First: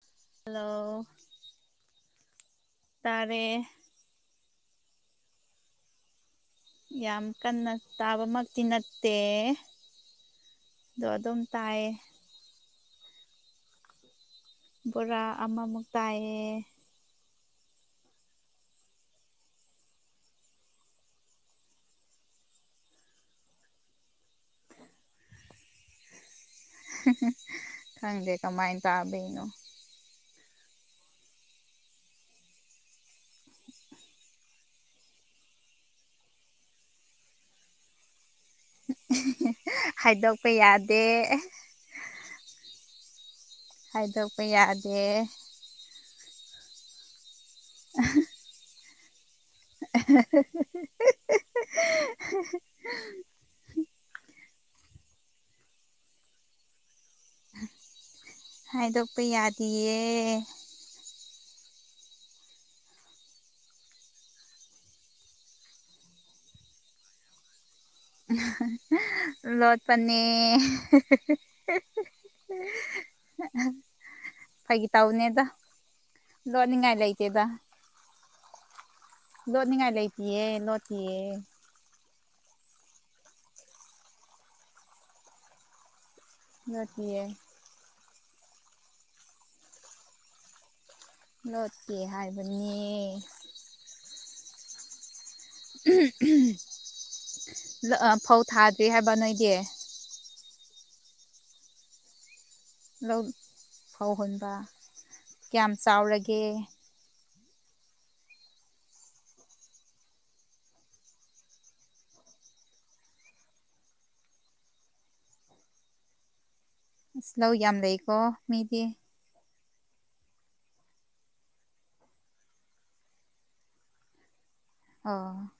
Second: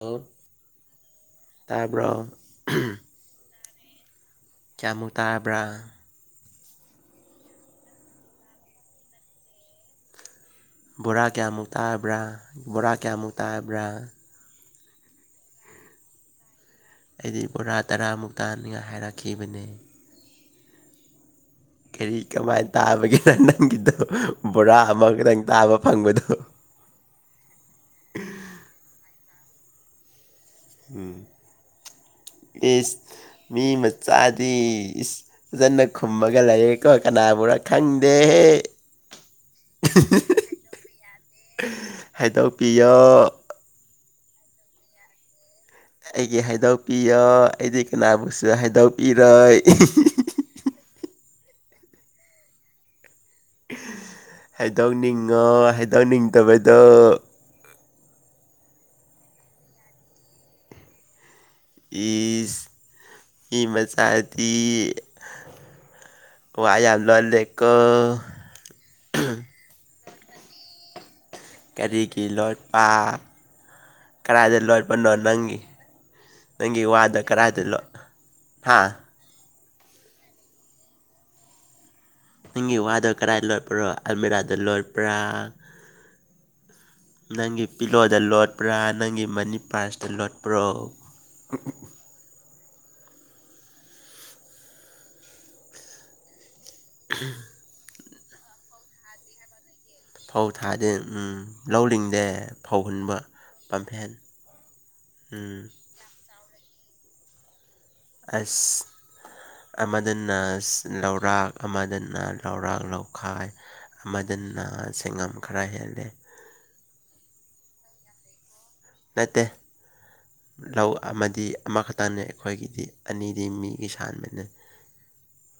ꯑ ꯍꯜꯂꯣ ꯇꯥꯕ꯭ꯔꯣ ꯎꯝ ꯇꯥꯔꯦ ꯀꯌꯥꯃꯨ ꯇꯥꯔꯕ꯭ꯔꯥ ꯌꯥꯝ ꯀꯟꯅ ꯇꯥꯕꯃꯛꯇꯤ ꯅꯠꯇꯦ ꯑꯗꯣ ꯕꯣꯔꯥ ꯑꯗꯨꯝ ꯀꯌꯥꯃꯨꯛ ꯇꯥꯏꯌꯦ ꯇꯥꯕ꯭ꯔꯥ ꯕꯣꯔꯥ ꯀꯌꯥꯃꯨꯛ ꯇꯥꯕ꯭ꯔꯥ꯫ ꯕꯣꯔꯥ ꯑꯃꯃꯨꯛ ꯇꯥꯏꯌꯦ ꯑꯩꯗꯤ ꯕꯣꯔꯥ ꯇꯔꯥꯃꯨꯛ ꯇꯥꯅꯤꯡꯉꯥꯏ ꯍꯥꯏꯔꯛꯈꯤꯕꯅꯦ ꯀꯔꯤ ꯀꯃꯥꯏꯟ ꯇꯥꯕꯒꯤꯅ ꯅꯪꯒꯤꯗꯣ ꯕꯣꯔꯥ ꯑꯃꯈꯛꯇꯪ ꯇꯥꯕ ꯐꯪꯕꯗꯣ ꯈꯪꯗꯦ ꯀꯃꯥꯏꯅ ꯇꯥꯕꯩꯅꯣ ꯎꯝ ꯏꯁ ꯃꯤ ꯃꯆꯥꯗꯤ ꯏꯁ ꯐꯖꯅ ꯈꯨꯝꯃꯒ ꯂꯩꯥꯏꯌꯦꯀꯣ ꯀꯅꯥꯕꯨꯔꯥ ꯈꯪꯗꯦꯍꯦ ꯑꯦꯍ ꯍ ꯍ ꯍꯥꯏꯗꯣꯛꯄ ꯌꯥꯗꯦ ꯍꯥꯏꯗꯣꯛꯄꯤꯌꯣ ꯍꯥꯏꯗꯣꯛꯄ ꯌꯥꯗꯦ ꯑꯩꯒꯤ ꯍꯥꯏꯗꯣꯛꯄꯤꯌꯣ ꯑꯩꯗꯤ ꯀꯅꯥꯕꯨꯁꯨ ꯍꯥꯏꯗꯣꯛꯄꯤꯔꯣꯏ ꯑꯦꯍ ꯍ ꯍ ꯍ ꯍꯥꯏꯗꯣꯛꯅꯤꯡꯉꯣ ꯍꯥꯏꯗꯣꯛꯅꯤꯡꯗꯕꯗꯣ ꯍꯥꯏꯗꯣꯛꯄ ꯌꯥꯗꯤꯌꯦ ꯏꯁ ꯏ ꯃꯆꯥꯗꯤꯤ ꯋꯥ ꯌꯥꯝ ꯂꯜꯂꯦ ꯀꯣ꯫ [unintelligible] ꯂꯣꯠꯄꯅꯦ [unintelligible] ꯀꯔꯤꯒꯤ ꯂꯣꯠꯄ ꯀꯗꯥꯏꯗ ꯐꯥꯒꯤ ꯂꯣꯠꯄꯅꯣ ꯇꯧꯅꯦꯗ ꯅꯪꯒꯤ ꯅꯪꯒꯤ ꯂꯣꯠꯅꯤꯡꯉꯥꯏ ꯋꯥꯗ ꯂꯩꯇꯦꯗ ꯀꯔꯥꯏꯗ ꯂꯣ ꯍꯥꯥ ꯂꯣꯅꯤꯡꯉꯥꯏ ꯂꯩꯇꯤꯌꯦ ꯂꯣꯠꯇꯤꯑꯦ꯫ ꯅꯪꯒꯤ ꯋꯥꯗꯣ ꯀꯗꯥꯥꯏ ꯂꯣꯠꯄ꯭ꯔꯣ ꯑꯜꯃꯤꯔꯥꯗ ꯂꯣꯠꯄ꯭ꯔꯥ꯫ [unintelligible] ꯅꯪꯒꯤ ꯄꯤꯂꯣꯗ ꯂꯣꯠꯄ꯭ꯔꯥ ꯅꯪꯒꯤ ꯃꯅꯤ ꯄꯥꯔꯁꯇ ꯂꯣꯠꯄ꯭ꯔꯣ ꯂꯣꯠꯇꯦ ꯍꯥꯏꯕꯅꯦ ꯎꯝ ꯎꯝ ꯂ ꯐꯧ ꯊꯥꯗ꯭ꯔꯤ ꯍꯥꯏꯕ ꯅꯣꯏꯒꯤ ꯐꯧ ꯊꯥꯗꯦ ꯎꯝ ꯂꯧ ꯂꯤꯡꯗꯦ ꯐꯧꯍꯨꯟꯕ ꯂꯧ ꯄꯝꯐꯦꯟ ꯎꯝ ꯇꯥꯎꯔꯒꯦ ꯑꯁ꯫ ꯑꯃꯗꯅ ꯂꯧꯔꯥꯛ ꯑꯃꯗꯅ ꯂꯧꯔꯥꯛ ꯂꯧꯈꯥꯏ ꯑꯃꯗꯅ ꯁꯦꯡꯉꯝ ꯈꯔ ꯍꯦꯜꯂꯦ ꯑꯁ ꯂꯧ ꯌꯥꯝ ꯂꯩꯀꯣ ꯃꯤꯗꯤ ꯅꯠꯇꯦ ꯂꯧ ꯑꯃꯗꯤ ꯑꯃꯈꯛꯇꯅꯦ ꯑꯩꯈꯣꯏꯒꯤꯗꯤ ꯑꯅꯤꯗꯤ ꯃꯤꯒꯤ ꯁꯥꯟꯕꯅꯦ ꯑꯣ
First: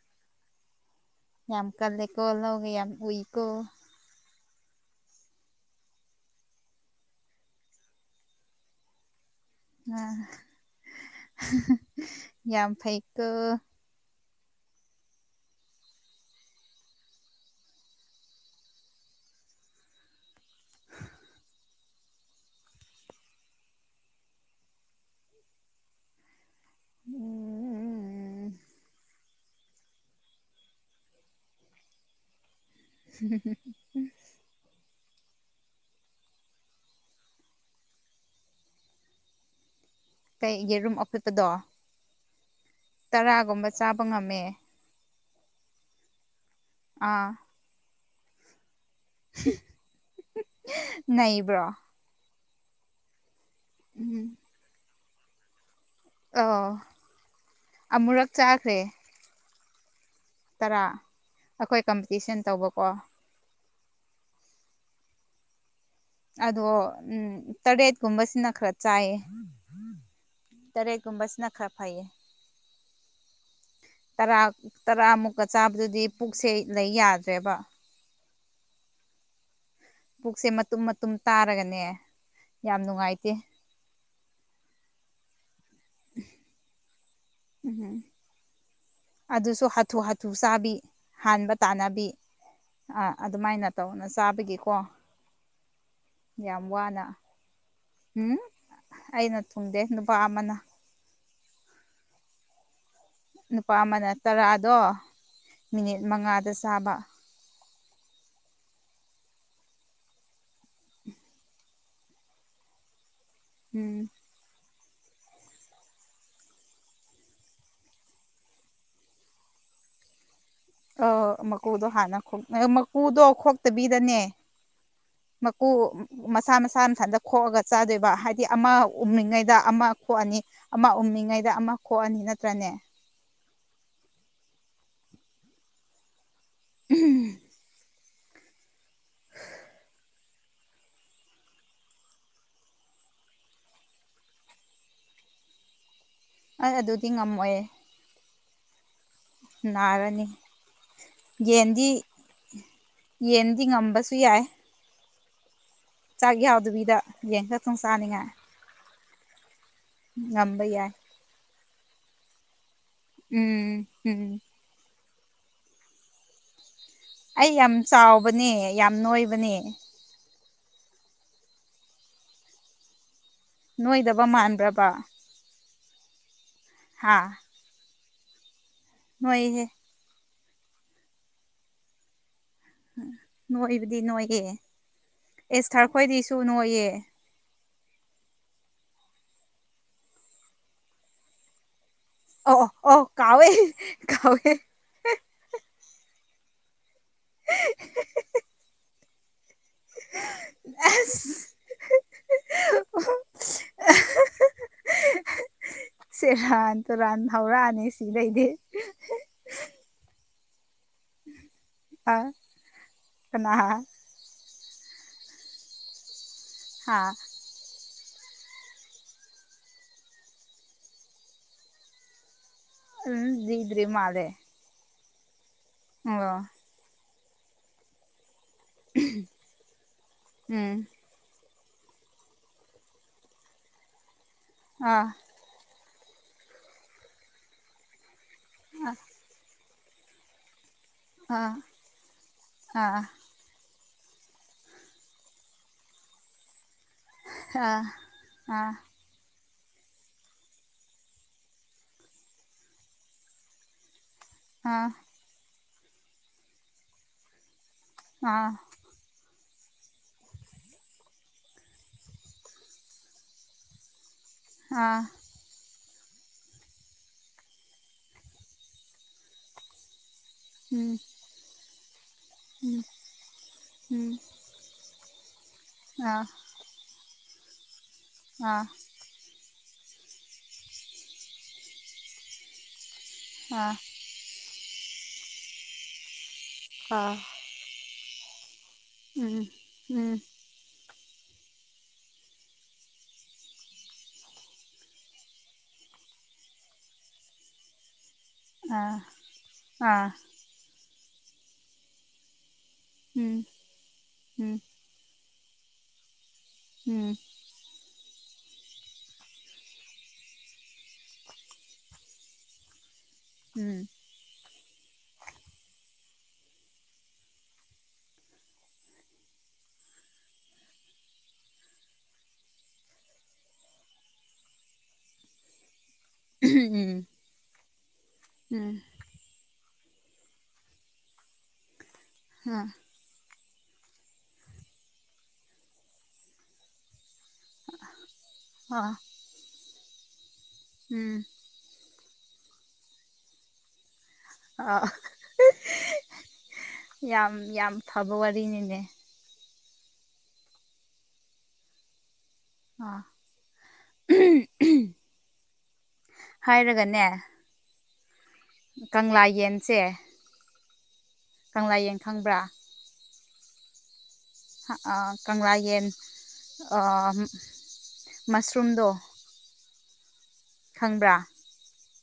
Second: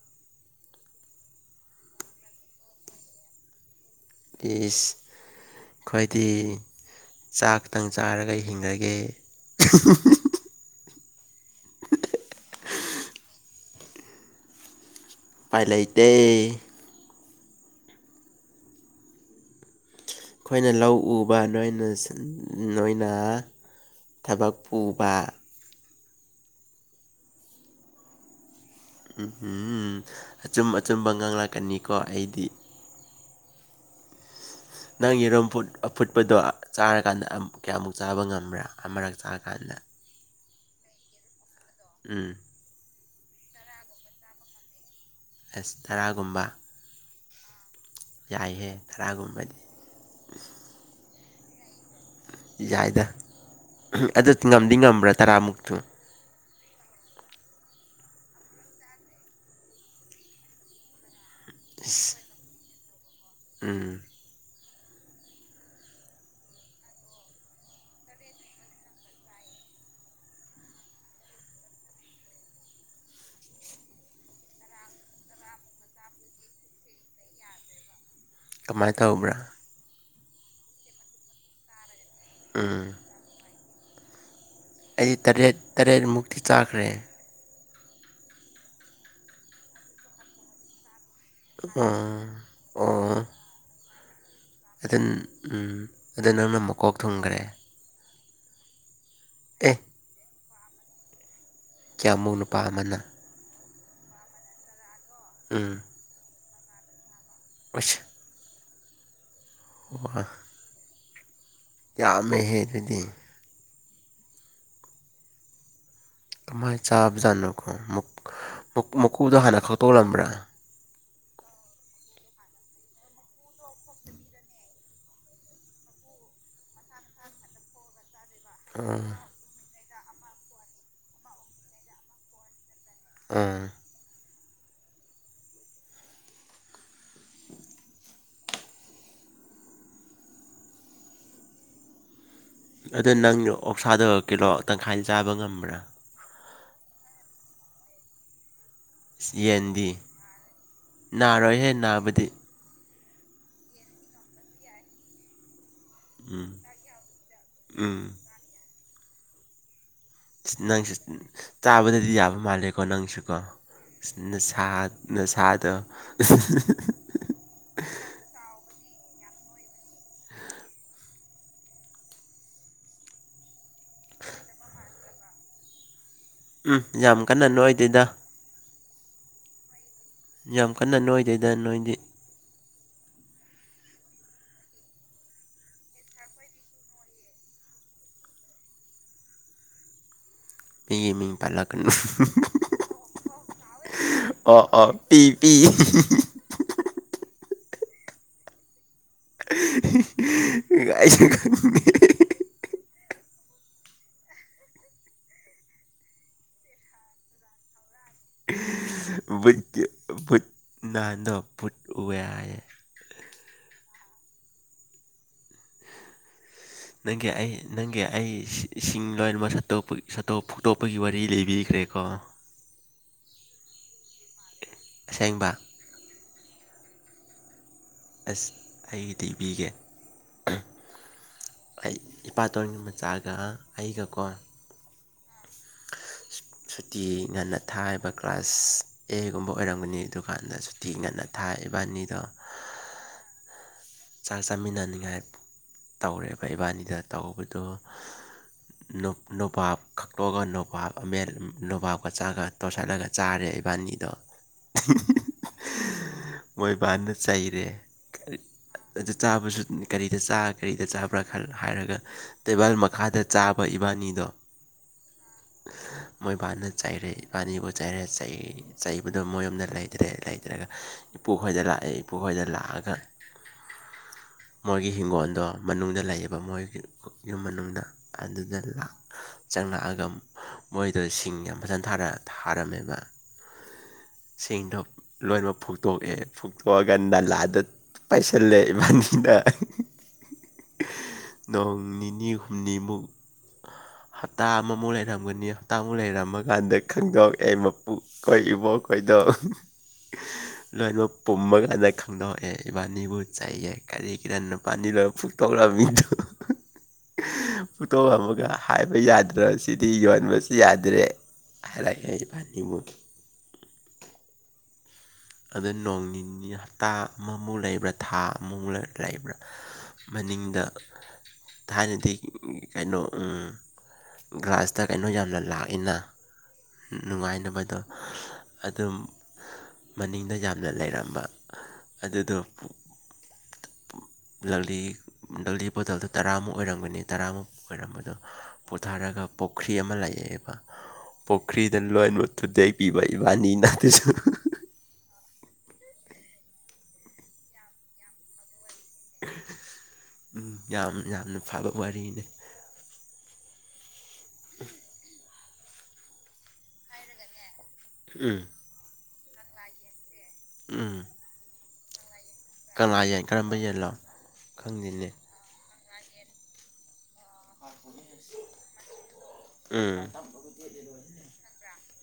ꯌꯥꯝ ꯀꯜꯂꯦꯀꯣ ꯂꯧꯒ ꯌꯥꯝ ꯎꯏꯀꯣ ꯏꯁ ꯈꯣꯏꯗꯤ ꯆꯥꯛꯇꯪ ꯆꯥꯔꯒ ꯍꯤꯡꯉꯒꯦ ꯑ ꯍ ꯍ ꯍ ꯌꯥꯝ ꯐꯩꯀꯣ ꯄꯥꯏ ꯂꯩꯇꯦ ꯑꯩꯈꯣꯏꯅ ꯂꯧ ꯎꯕ ꯅꯅ ꯅꯣꯏꯅ ꯊꯕꯛ ꯄꯨꯕꯥ ꯎꯝ ꯎꯝ ꯎꯝ ꯎꯝ ꯍꯨꯝ ꯑꯆꯨꯝ ꯑꯆꯨꯝꯕ ꯉꯥꯡꯂꯛꯀꯅꯤꯀꯣ ꯑꯩꯗꯤ [unintelligible] ꯅꯪ ꯌꯦꯔꯨꯝ ꯐꯨꯠ ꯑꯐꯨꯠꯄꯗꯣ ꯆꯥꯔꯀꯥꯟꯗ ꯀꯌꯥꯃꯨꯛ ꯆꯥꯕ ꯉꯝꯕ꯭ꯔꯥ ꯑꯃꯔꯛ ꯆꯥꯔ ꯀꯥꯟꯗ ꯀꯩ ꯌꯦꯔꯨꯝ ꯑꯐꯨꯠꯄꯗꯣ ꯎꯝ ꯇꯔꯥꯒꯨꯝꯕ ꯆꯥꯕ ꯉꯝꯃꯦ ꯑꯁ ꯇꯔꯥꯒꯨꯝꯕ ꯑꯥ ꯌꯥꯏꯍꯦ ꯈꯔꯥꯒꯨꯝꯕꯗꯤ [unintelligible] ꯅꯩꯕ꯭ꯔꯣ ꯌꯥꯏꯗ ꯎꯝ ꯑꯗꯨ ꯉꯝꯗꯤ ꯉꯝꯕ꯭ꯔꯥ ꯇꯔꯥꯃꯨꯛꯇꯨ ꯑꯣ ꯑꯃꯨꯔꯛ ꯆꯥꯈ꯭ꯔꯦ ꯇꯔꯥ ꯑꯩꯈꯣꯏ ꯏꯁ ꯀꯝꯄꯤꯇꯤꯁꯟ ꯇꯧꯕꯀꯣ ꯎꯝ ꯑꯗꯣ ꯎꯝ ꯇꯔꯦꯠꯀꯨꯝꯕꯁꯤꯅ ꯈꯔ ꯆꯥꯏꯌꯦ ꯇꯔꯦꯠꯀꯨꯝꯕꯁꯤꯅ ꯈꯔ ꯐꯩꯌꯦ ꯇꯔꯥ ꯇꯔꯥꯃꯨꯛꯀ ꯆꯥꯕꯗꯨꯗꯤ ꯄꯨꯛꯁꯦ ꯂꯩ ꯌꯥꯗ꯭ꯔꯦꯕ ꯀꯃꯥꯏꯅ ꯇꯧꯕ꯭ꯔꯥ ꯄꯨꯛꯁꯦ ꯃꯇꯨꯝ ꯃꯇꯨꯝ ꯇꯥꯔꯒꯅꯦ ꯌꯥꯝ ꯎꯝ ꯅꯨꯡꯉꯥꯏꯇꯦ ꯑꯩꯗꯤ ꯇꯔꯦꯠ ꯇꯔꯦꯠꯃꯨꯛꯇꯤ ꯆꯥꯈ꯭ꯔꯦ ꯎꯝꯝ ꯑꯗꯨꯁꯨ ꯍꯥꯊꯨ ꯍꯥꯊꯨ ꯆꯥꯕꯤ ꯍꯥꯟꯕ ꯑꯣ ꯇꯥꯟꯅꯕꯤ ꯑꯗꯨꯃꯥꯏꯅ ꯇꯧꯅ ꯆꯥꯕꯒꯤ ꯑꯗꯨꯟ ꯎꯝ ꯑꯗꯨ ꯅꯪꯅ ꯃꯀꯣꯛ ꯋꯥꯅ ꯊꯨꯝꯒꯔꯦ ꯎꯝ ꯑꯩꯅ ꯑꯦ ꯊꯨꯡꯗꯦ ꯅꯨꯄꯥ ꯑꯃꯅ꯫ ꯀꯌꯥꯃꯨ ꯅꯨꯄꯥ ꯑꯃꯅ ꯅꯨꯄꯥ ꯑꯃꯅ ꯇꯔꯥꯗꯣ ꯃꯤꯅꯤꯠ ꯃꯉꯥꯗ ꯆꯥꯕ ꯑꯣꯏꯁ ꯋꯥ꯫ ꯌꯥꯝꯃꯦꯍꯦ ꯑꯗꯨꯗꯤ ꯎꯝ ꯀꯃꯥꯏ ꯆꯥꯕ ꯖꯥꯠꯅꯣꯀꯣ ꯃꯛ ꯃꯛ ꯃꯀꯨꯗꯣ ꯍꯥꯟꯅ ꯈꯛꯇꯣꯛꯂꯝꯕ꯭ꯔꯥ ꯑ ꯃꯀꯨꯗꯣ ꯍꯥꯟꯅ ꯈꯣꯛ ꯃꯀꯨꯗꯣ ꯈꯣꯛꯇꯕꯤꯗꯅꯦ ꯃꯀꯨ ꯃꯁꯥ ꯃꯁꯥ ꯃꯊꯟꯗ ꯈꯣꯛꯑꯒ ꯆꯥꯗꯣꯏꯕ ꯍꯥꯏꯗꯤ ꯑꯃ ꯎꯝ ꯎꯃꯤꯉꯩꯗ ꯑꯃ ꯈꯣꯛꯑꯅꯤ ꯑꯃ ꯎꯝꯃꯤꯉꯩꯗ ꯑꯃ ꯈꯣꯛꯑꯅꯤ ꯅꯠꯇ꯭ꯔꯅꯦ ꯑ ꯎꯝ [unintelligible] ꯑꯗꯨ ꯅꯪ ꯑꯣꯛꯁꯥꯗꯣ ꯀꯤꯂꯣ ꯇꯪꯈꯥꯏꯗ ꯆꯥꯕ ꯉꯝꯕ꯭ꯔꯥ ꯑꯩ ꯑꯗꯨꯗꯤ ꯉꯝꯃꯣꯏꯌꯦ ꯏꯁ ꯌꯦꯟꯗꯤ ꯅꯥꯔꯅꯤ ꯅꯥꯔꯣꯏꯍꯦ ꯌꯦꯟꯗꯤ꯫ ꯅꯥꯕꯗꯤ ꯌꯦꯟꯗꯤ ꯉꯝꯕꯁꯨ ꯌꯥꯏ ꯆꯥꯛ ꯎꯝ ꯌꯥꯎꯗꯕꯤꯗ ꯌꯦꯟ ꯈꯇꯪ ꯎꯝ ꯆꯥꯅꯤꯡꯉꯦ ꯉꯝꯕ ꯌꯥꯏ ꯅꯪꯁꯨ ꯆꯥꯕꯗꯗꯤ ꯌꯥꯕ ꯃꯥꯜꯂꯦꯀꯣ ꯅꯪꯁꯨꯀꯣ ꯎꯝ ꯑꯁ ꯎꯝ ꯅꯁꯥ ꯅꯁꯥꯗꯣ [unintelligible] ꯑꯩ ꯌꯥꯝ ꯆꯥꯎꯕꯅꯦ ꯌꯥꯝ ꯅꯣꯏꯕꯅꯦ꯫ ꯅꯣꯏꯗꯕ ꯃꯥꯟꯕ꯭ꯔꯕꯥ ꯎꯝ ꯌꯥꯝ ꯀꯟꯅ ꯅꯣꯏꯗꯦꯗ ꯍꯣꯏꯍꯦ ꯌꯥꯝ ꯀꯟꯅ ꯅꯣꯏꯗꯦꯗ ꯅꯣꯏꯗꯤ꯫ ꯅꯣꯏꯕꯨꯗꯤ ꯅꯣꯏꯌꯦ ꯑꯦꯁ ꯊꯥꯔ ꯈꯣꯏꯗꯤꯁꯨ ꯅꯣꯏꯌꯦ ꯃꯤꯒꯤ ꯃꯤꯡ ꯄꯜꯂꯛꯀꯅꯨ ꯎꯝ ꯍ ꯑꯣꯑꯣ ꯑꯣ ꯀꯥꯎꯋꯦ ꯀꯥꯎꯋꯦ ꯑꯣ ꯑꯣ ꯄꯤ ꯄꯤ ꯑꯁ [unintelligible] [inaudible] [unintelligible] ꯁꯦꯔꯥꯟ ꯇꯨꯔꯥꯟ ꯍꯧꯔꯛꯑꯅꯤ ꯁꯤꯗꯩꯗꯤ ꯨꯕꯨꯠꯀꯤ ꯕꯨꯠ ꯅꯥꯟꯗꯣ ꯕꯨꯠ ꯎꯏ ꯍꯥꯏꯌꯦ꯫ ꯁꯅ ꯍꯥ ꯅꯪꯒꯤ ꯑꯩ꯫ ꯅꯪꯒꯤ ꯑꯩ ꯏꯁꯤꯡ ꯂꯣꯏꯅꯃꯛ ꯁꯠꯇꯣꯛꯄ ꯁꯠꯇꯣꯛ ꯐꯨꯛꯇꯣꯛꯄꯒꯤ ꯋꯥꯔꯤ ꯂꯩꯕꯤꯈ꯭ꯔꯦꯀꯣ꯫ ꯎꯝ ꯗꯗ꯭ꯔꯤ ꯃꯥꯜꯂꯦ꯫ ꯁꯦꯡꯕ ꯑꯣ ꯑꯁ ꯑꯩꯗꯤ ꯏꯕꯤꯒꯦ ꯎꯝ ꯑꯩ ꯏꯄꯥꯇꯣꯟꯒꯤ ꯃꯆꯥꯒ ꯑꯩꯒꯀꯣ ꯑꯥ ꯁꯨꯇꯤ ꯉꯟꯅ ꯊꯥꯏꯕ ꯀ꯭ꯂꯥꯁ ꯑꯥ ꯑꯦꯒꯨꯝꯕ ꯑꯣꯏꯔꯝꯒꯅꯤ ꯑꯗꯨꯀꯥꯟꯗ꯫ ꯊꯤꯅꯅ ꯑꯥ ꯊꯥꯛ ꯏꯕꯥꯅꯤꯗꯣ ꯑꯥ꯫ ꯆꯥꯛ ꯆꯥꯃꯤꯟꯅꯅꯤꯡꯉꯥꯏ ꯇꯧꯔꯦꯕ ꯏꯕꯥꯅꯤꯗ ꯇꯧꯕꯗꯣ ꯑꯥ ꯑꯥ ꯅꯣꯄꯥꯞ ꯈꯛꯇꯣꯛꯑꯒ ꯅꯣꯄꯥꯞ ꯑꯃꯠ ꯅꯣꯕꯥꯞꯀ ꯆꯆꯥꯒ ꯇꯣꯠꯁꯤꯠꯂꯒ ꯆꯥꯔꯦ ꯏꯕꯥꯅꯤꯗꯣ ꯑ ꯃꯣꯏꯕꯥꯅ ꯆꯩꯔꯦ ꯀꯔꯤ ꯑꯥ ꯑꯗꯨ ꯆꯥꯕꯁꯨ ꯀꯔꯤꯗ ꯆꯥ ꯀꯔꯤꯗ ꯆꯥꯕ꯭ꯔꯥ ꯈꯔ ꯍꯥꯏꯔꯒ꯫ ꯇꯦꯕꯜ ꯃꯈꯥꯗ ꯆꯥꯕ ꯏꯕꯥꯅꯤꯗꯣ ꯑꯥ꯫ ꯃꯣꯏ ꯏꯕꯥꯅ ꯆꯩꯔꯦ ꯏꯕꯥꯅꯤꯕꯨ ꯆꯩꯔꯦ ꯆꯩ ꯆꯩꯕꯗꯣ ꯃꯣꯏ ꯌ ꯑꯃꯗ ꯂꯩ ꯂꯩꯇ꯭ꯔꯦ ꯂꯩꯇ꯭ꯔꯒ ꯎꯝ ꯎꯝ ꯏꯄꯨ ꯈꯣꯏꯗ ꯂꯥꯛꯑꯦ ꯏꯄꯨꯈꯣꯏꯗ ꯂꯥꯛꯑꯒ ꯎꯝ ꯃꯣꯏꯒꯤ ꯍꯤꯡꯒꯣꯜꯗꯣ ꯃꯅꯨꯡꯗ ꯑꯥ ꯂꯩꯌꯦꯕ ꯃꯣꯏ ꯌꯨꯝ ꯃꯅꯨꯡꯗ ꯑꯗꯨꯗ ꯆꯪꯂꯛꯑꯒ ꯃꯣꯏꯗꯣ ꯁꯤꯡ ꯌꯥꯝ ꯐꯖꯅ ꯊꯥꯔ ꯊꯥꯔꯝꯃꯦꯕ ꯑꯥ ꯁꯤꯡꯗꯣ ꯂꯣꯏꯅꯃꯛ ꯐꯨꯛꯇꯣꯛꯑꯦ ꯐꯨꯛꯇꯣꯛꯑꯒ ꯑꯥ ꯑꯥ ꯅꯥꯂꯥꯗ ꯄꯩꯁꯤꯜꯂꯦ ꯏꯕꯥꯅꯤꯗ꯫ ꯎꯝ ꯎꯝ ꯅꯣꯡ ꯅꯤꯅꯤ ꯍꯨꯝꯅꯤꯃꯨꯛ꯫ ꯍꯞꯇꯥ ꯑꯃꯃꯨꯛ ꯂꯩꯔꯝꯒꯅꯤ ꯍꯞꯇꯥꯃꯨꯛ ꯂꯩꯔꯝꯃ ꯀꯥꯟꯗ ꯈꯪꯗꯧꯑꯦ ꯑꯩ ꯀꯛꯏꯕ ꯑꯥ ꯑꯩꯈꯣꯏꯗ ꯑꯥ ꯂꯣꯏꯅꯃꯛ ꯄꯨꯝꯃ ꯀꯥꯟꯗ ꯈꯪꯗꯣꯛꯑꯦ ꯏꯕꯥꯅꯤꯕꯨ ꯎꯝ ꯆꯩꯌꯦ ꯀꯔꯤꯒꯤꯈꯤꯇꯪ ꯎꯝ ꯎꯝ ꯅꯨꯄꯥꯅꯤ ꯂꯣꯏꯅ ꯇ ꯑꯣꯥ ꯃꯤꯕꯤꯖ ꯎꯝ꯫ ꯄꯣꯇꯣ ꯑꯃꯒ ꯍꯥꯏꯕ ꯌꯥꯗ꯭ꯔ ꯁꯤꯗꯤ ꯌꯣꯟꯕꯁꯨ ꯌꯥꯗ꯭ꯔꯦ ꯑꯔ ꯐꯅꯤꯃ ꯎꯝ ꯑꯗꯨ ꯅꯣꯡ ꯅꯤꯅꯤ ꯍꯞꯇꯥ ꯑꯃꯃꯨꯛ ꯂꯩꯕ꯭ꯔꯥ ꯊꯥ ꯑꯃꯃꯨꯛ ꯂꯩꯕ꯭ꯔꯥ ꯃꯅꯤꯡꯗ ꯊꯥꯏꯅꯗꯤ ꯀꯩꯅꯣ ꯑꯡ꯫ ꯒ꯭ꯔꯥꯁꯇ ꯀꯩꯅꯣ ꯌꯥꯝꯅ ꯂꯥꯛꯏꯅ ꯎꯝ ꯅꯨꯡꯉꯥꯏꯅꯕꯗꯣ꯫ ꯎꯝ ꯑꯗꯨꯝ ꯃꯅꯤꯡꯗ ꯌꯥꯝꯅ ꯂꯩꯔꯝꯕ ꯑꯗꯨꯗꯣ ꯑꯥ ꯂꯛꯂꯤ ꯂꯛꯂꯤ ꯕꯣꯇꯜꯗꯨꯣ ꯇꯔꯥꯃꯨꯛ ꯑꯣꯏꯔꯝꯒꯅꯤ ꯇꯔꯥꯃꯨꯛ ꯑꯣꯏꯔꯝꯕꯗꯣ ꯑꯥ ꯄꯣꯊꯥꯔꯒ ꯄꯨꯈ꯭ꯔꯤ ꯑꯃ ꯂꯩꯑꯦꯕ ꯎꯝ꯫ ꯄꯨꯈ꯭ꯔꯤꯗ ꯂꯣꯏꯃꯠ ꯇꯨꯗꯦꯛꯄꯤꯕ ꯏꯕꯥꯅꯤꯅ ꯑꯗꯨꯁꯨ ꯑ ꯌꯥꯝ ꯌꯥꯝ ꯐꯕ ꯋꯥꯔꯤꯅꯤꯅꯦ ꯎꯝ ꯌꯥꯝ ꯌꯥꯝꯅ ꯐꯕ ꯋꯥꯔꯤꯅꯤ ꯑ ꯍꯥꯏꯔꯒꯅꯦ꯫ ꯎꯝ ꯀꯪꯂꯥ ꯌꯦꯟꯁꯦ ꯎꯝ ꯀꯪꯂꯥꯌꯦꯡ ꯈꯪꯕ꯭ꯔꯥ ꯀꯪꯂꯅꯥꯥ ꯌꯦꯡ ꯀꯔꯝꯕ ꯌꯦꯟꯂꯣ ꯈꯪꯗꯦꯅꯦ ꯀꯪꯂꯥ ꯌꯦꯟ ꯃꯁꯔꯨꯝꯗꯣ ꯎꯝ ꯈꯪꯕ꯭ꯔꯥ꯫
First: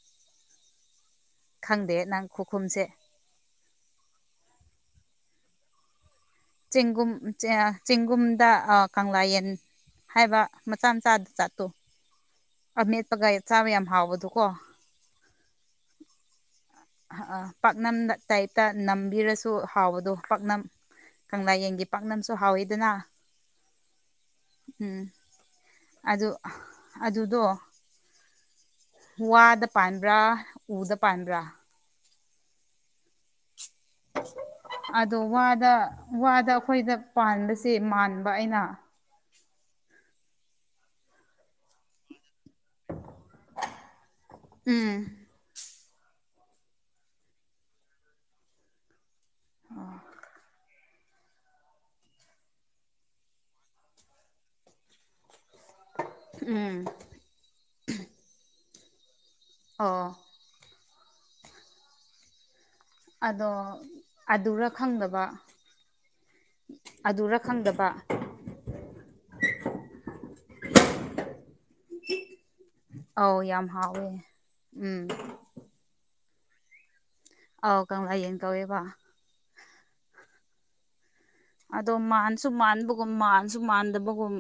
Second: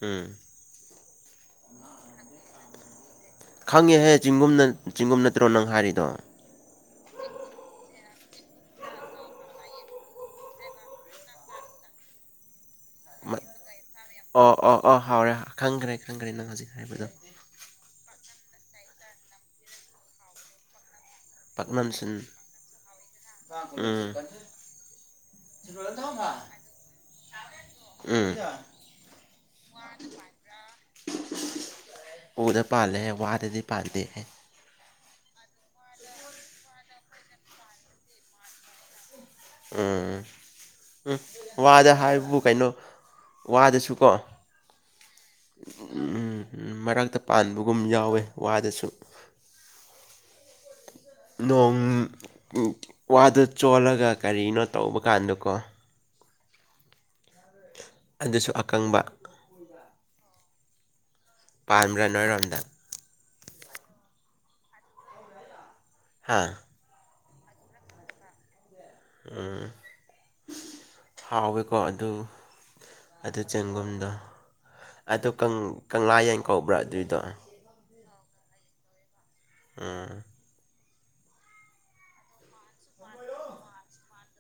ꯎꯝ ꯈꯪꯗꯦ ꯅꯪ ꯈꯨꯈꯨꯝꯁꯦ ꯈꯪꯉꯦꯍꯦ ꯆꯤꯡꯒꯨꯝꯅ ꯆꯤꯡꯒꯨꯝ ꯅꯠꯇ꯭ꯔꯣ ꯅꯪ ꯍꯥꯏꯔꯤꯗꯣ ꯆꯦꯡꯒꯨꯝ [unintelligible] ꯆꯦꯡꯒꯨꯝꯗ ꯀꯪꯂꯥꯌꯦꯟ ꯍꯥꯏꯕ ꯃꯆꯥ ꯃꯆꯥꯗ ꯖꯥꯠꯇꯨ ꯑꯃꯦꯠꯄꯒ ꯆꯥꯕ ꯌꯥꯝ ꯍꯥꯎꯕꯗꯨ ꯀꯣ꯫ ꯑ ꯍꯥꯎꯔꯦ ꯈꯪꯈ꯭ꯔꯦ ꯈꯪꯈ꯭ꯔꯦ ꯅꯪ ꯍꯧꯖꯤꯛ ꯍꯥꯏꯕꯗꯣ ꯄꯥꯛꯅꯝ ꯇꯥꯏꯞꯇ ꯅꯝꯕꯤꯔꯁꯨ ꯍꯥꯎꯕꯗꯣ ꯄꯥꯛꯅꯝ ꯀꯪꯂꯥꯌꯦꯟꯒꯤ ꯄꯥꯛꯅꯝꯁꯤꯟ ꯄꯥꯛꯅꯝꯁꯨ ꯍꯥꯎꯋꯤꯗꯅ ꯎꯝ ꯎꯝ ꯑꯗꯨ ꯑꯗꯨꯗꯣ ꯎꯝ ꯋꯥꯗ ꯄꯥꯟꯕ꯭ꯔꯥ ꯎꯗ ꯄꯥꯟꯕ꯭ꯔꯥ ꯎꯗ ꯄꯥꯜꯂꯦ ꯋꯥꯗꯗꯤ ꯄꯥꯗꯦꯍꯦ ꯑꯗꯣ ꯋꯥꯗ ꯋꯥꯗ ꯑꯩꯈꯣꯏꯗ ꯄꯥꯟꯕꯁꯦ ꯃꯥꯟꯕ ꯑꯩꯅ ꯎꯝꯝ ꯎꯝ ꯋꯥꯗ ꯍꯥꯏꯕꯨ ꯀꯩꯅꯣ ꯋꯥꯗꯁꯨꯀꯣ ꯎꯝ ꯃꯔꯛꯇ ꯄꯥꯟꯕꯒꯨꯝ ꯌꯥꯎꯋꯦ ꯋꯥꯗꯁꯨ ꯑꯣ ꯅꯣꯡ ꯋꯥꯗ ꯆꯣꯜꯂꯒ ꯀꯔꯤꯅꯣ ꯇꯧꯕ ꯀꯥꯟꯗꯀꯣ ꯎꯝ ꯑꯗꯨꯁꯨ ꯑꯀꯪꯕ ꯑꯣ ꯄꯥꯟꯕ꯭ꯔꯥ ꯅꯣꯏꯔꯣꯝꯗꯥꯥ ꯑꯗꯣ ꯑꯗꯨꯔ ꯈꯪꯗꯕ ꯍꯥꯥ ꯑꯗꯨꯔ ꯈꯪꯗꯕ ꯎꯝ ꯊꯥꯎꯋꯦꯀꯣ ꯑꯗꯨ ꯑꯗꯨ ꯑꯧ ꯌꯥꯝ ꯍꯥꯎꯋꯦ ꯆꯦꯡꯒꯨꯝꯗꯣ ꯎꯝ ꯑꯗꯨ ꯀꯪ ꯀꯪꯂꯥꯌꯦꯟ ꯀꯧꯕ꯭ꯔꯥ ꯑꯗꯨꯏꯗꯣ ꯑꯧ ꯀꯪꯂꯥꯌꯦꯟ ꯀꯧꯋꯦꯕ ꯑꯝ ꯑꯗꯣ ꯃꯥꯟꯁꯨ ꯃꯥꯟꯕꯒꯨꯝ ꯃꯥꯟꯁꯨ ꯃꯥꯟꯗꯕꯒꯨꯝ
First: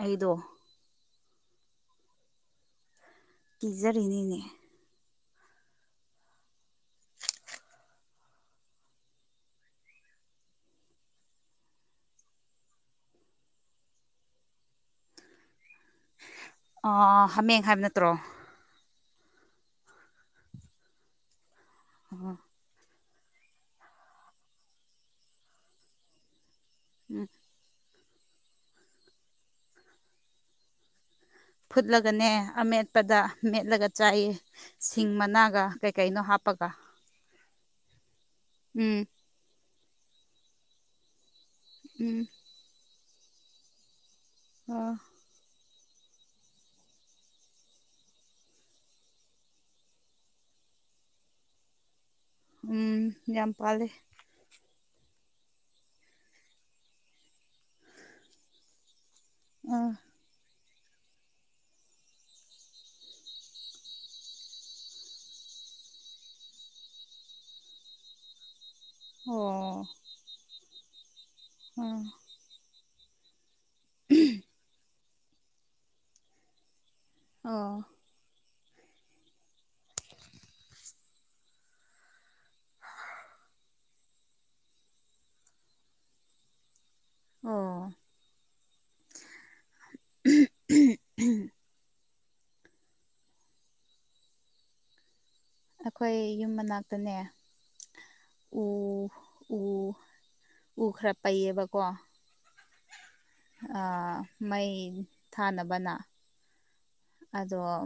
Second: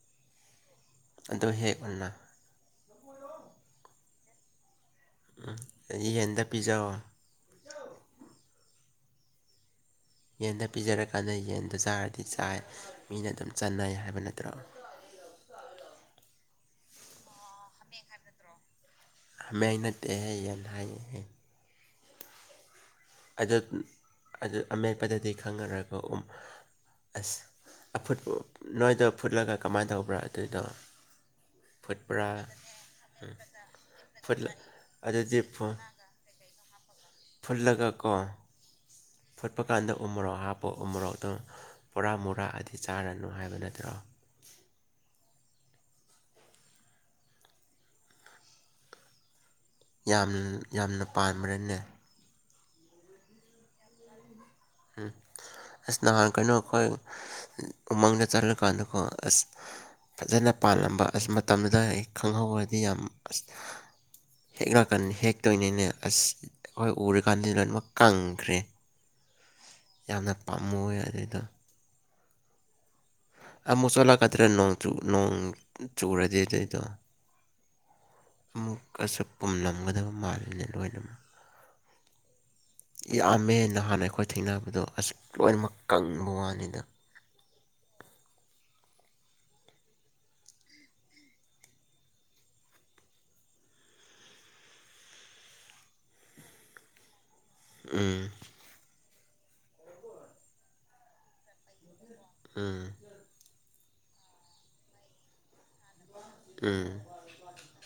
ꯑꯩꯗꯣ ꯑꯗꯣ ꯍꯦꯛꯑꯣꯅ ꯀꯤꯖꯔꯤꯅꯤꯅꯦ ꯎꯝ ꯌꯦꯟꯗ ꯄꯤꯖꯧꯑꯣ ꯌꯦꯟꯗ ꯄꯤꯖꯔꯀꯥꯟꯗ ꯌꯦꯟꯗꯣ ꯆꯥꯔꯗꯤ ꯆꯥꯏ ꯃꯤꯅ ꯑꯗꯨꯝ ꯆꯟꯅꯩ ꯍꯥꯏꯕ ꯅꯠꯇ꯭ꯔꯣ ꯑ ꯍꯃꯦꯡ ꯍꯥꯏꯕ ꯅꯠꯇ꯭ꯔꯣ ꯃꯌꯥꯏ ꯅꯠꯇꯦꯍꯦ ꯌꯦꯟ ꯍꯥꯏꯍꯦ ꯎꯝ ꯑꯗꯨ ꯑꯗꯨ ꯑꯃꯦꯠꯄꯗꯗꯤ ꯈꯪꯉꯔꯣꯏꯀꯣ ꯎꯝ ꯎꯝ ꯑꯁ ꯑꯐꯨꯠ ꯅꯣꯏꯗꯣ ꯐꯨꯠꯂꯒ ꯀꯃꯥꯏꯅ ꯇꯧꯕ꯭ꯔꯥ ꯑꯗꯨꯏꯗꯣ ꯐꯨꯠꯄ꯭ꯔꯥ ꯐꯨꯠꯂꯒꯅꯦ ꯑꯃꯦꯠꯄꯗ ꯃꯦꯠꯂꯒ ꯆꯥꯏꯌꯦ ꯐꯨꯠꯂ ꯁꯤꯡ ꯑꯗꯨꯗꯤ ꯃꯅꯥꯒ ꯀꯩ ꯀꯩꯅꯣ ꯍꯥꯞꯄꯒ ꯐꯨꯜꯂꯒꯀꯣ ꯎꯝ ꯐꯨꯠꯄ ꯀꯥꯟꯗ ꯎꯃꯣꯔꯣꯛ ꯍꯥꯞꯄꯣ ꯎꯃꯣꯔꯣꯛꯇꯣ ꯄꯨꯔꯥ ꯎꯝ ꯃꯨꯔꯥꯛꯑꯗꯤ ꯆꯥꯔꯅꯨ ꯍꯥꯏꯕ ꯅꯠꯇ꯭ꯔꯣ ꯑꯣ ꯌꯥꯝ ꯌꯥꯝꯅ ꯄꯥꯟꯕ꯭ꯔꯅꯦ ꯎꯝ ꯌꯥꯝ ꯄꯥꯂꯦ ꯎꯝ ꯑꯁ ꯅꯍꯥꯟ ꯀꯩꯅꯣ ꯑꯩꯈꯣꯏ ꯎꯃꯪꯗ ꯆꯠꯂꯀꯥꯟꯗꯀꯣ ꯑꯁ ꯑꯝ ꯐꯖꯅ ꯄꯥꯜꯂꯝꯕ ꯑꯁ ꯃꯇꯝꯗ ꯑꯩ ꯈꯪꯍꯧꯔꯗꯤ ꯌꯥꯝ ꯑꯁ ꯍꯦꯛ ꯂꯀꯥꯟꯗ ꯍꯦꯛꯇꯣꯏꯅꯤꯅꯦ ꯑꯁ ꯑꯩꯈꯣꯏ ꯎꯔꯤꯀꯥꯟꯗ ꯂꯣꯏꯅꯃꯛ ꯀꯪꯈ꯭ꯔꯦ ꯑꯣ ꯌꯥꯝꯅ ꯄꯥꯝꯃꯨꯏꯌꯦ ꯑꯗꯨꯏꯗꯣ ꯎꯝ ꯑꯃꯨꯛ ꯆꯣꯠꯂꯥꯛꯗꯔ ꯅꯣꯡ ꯅꯣꯡ ꯆꯨꯨꯔꯗꯤ ꯑꯗꯨꯏꯗꯣ ꯑꯣ ꯑꯃꯨꯛꯀꯁꯨ ꯄꯨꯝꯂꯝꯒꯗꯕ ꯃꯥꯜꯂꯤꯅꯦ ꯂꯣꯏꯅꯃꯛ꯫ ꯌꯥꯝꯃꯦ ꯅꯍꯥꯟ ꯑꯩꯈꯣꯏ ꯊꯦꯡꯅꯕꯗꯣ ꯑꯁ ꯂꯣꯏꯅꯃꯛ ꯀꯪꯕ ꯋꯥꯅꯤꯗ ꯑꯣ ꯑꯩꯈꯣꯏ ꯌꯨꯝ ꯃꯅꯥꯛꯇꯅꯦ꯫ ꯎꯝ ꯎ ꯎ ꯎ ꯈꯔ ꯄꯩꯌꯦꯕꯀꯣ ꯎꯝ ꯑ ꯃꯩ ꯊꯥꯅꯕꯅ ꯎꯝ꯫ ꯑꯗꯣ ꯑ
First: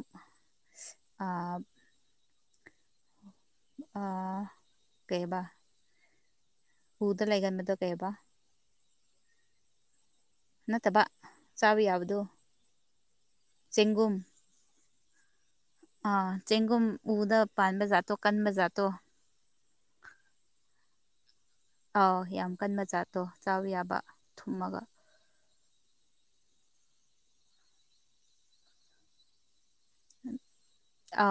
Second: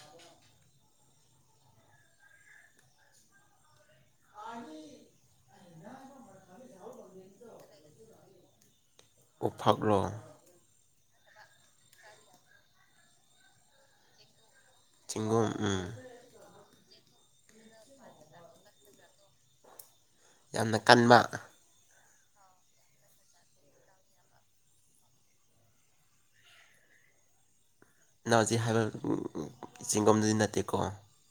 ꯑ ꯀꯩꯕꯥ꯫ ꯎꯗ ꯂꯩꯒꯟꯕꯗꯨ ꯀꯩꯥꯑꯥꯕ꯫ ꯎꯐꯛꯂꯣ ꯅꯠꯇꯕꯥ ꯆꯥꯕ ꯌꯥꯕꯗꯨ꯫ ꯆꯒꯨꯝ ꯆꯤꯡꯒꯨꯝ ꯎꯝ ꯑꯥ ꯆꯦꯡꯒꯨꯝ ꯎꯗ ꯄꯥꯟꯕ ꯖꯥꯠꯇꯣ ꯀꯟꯕ ꯖꯥꯠꯇꯣ ꯌꯥꯝꯅ ꯀꯟꯕ ꯑꯥꯎ ꯌꯥꯝ ꯀꯟꯕ ꯆꯥꯠꯇꯣ ꯆꯥꯎ ꯌꯥꯕ ꯊꯨꯝꯃꯒ ꯅꯅꯥꯎ ꯍꯧꯖꯤꯛ ꯍꯥꯏꯕ ꯆꯤꯡꯒꯣꯝꯗꯨꯗꯤ ꯅꯠꯇꯦꯀꯣ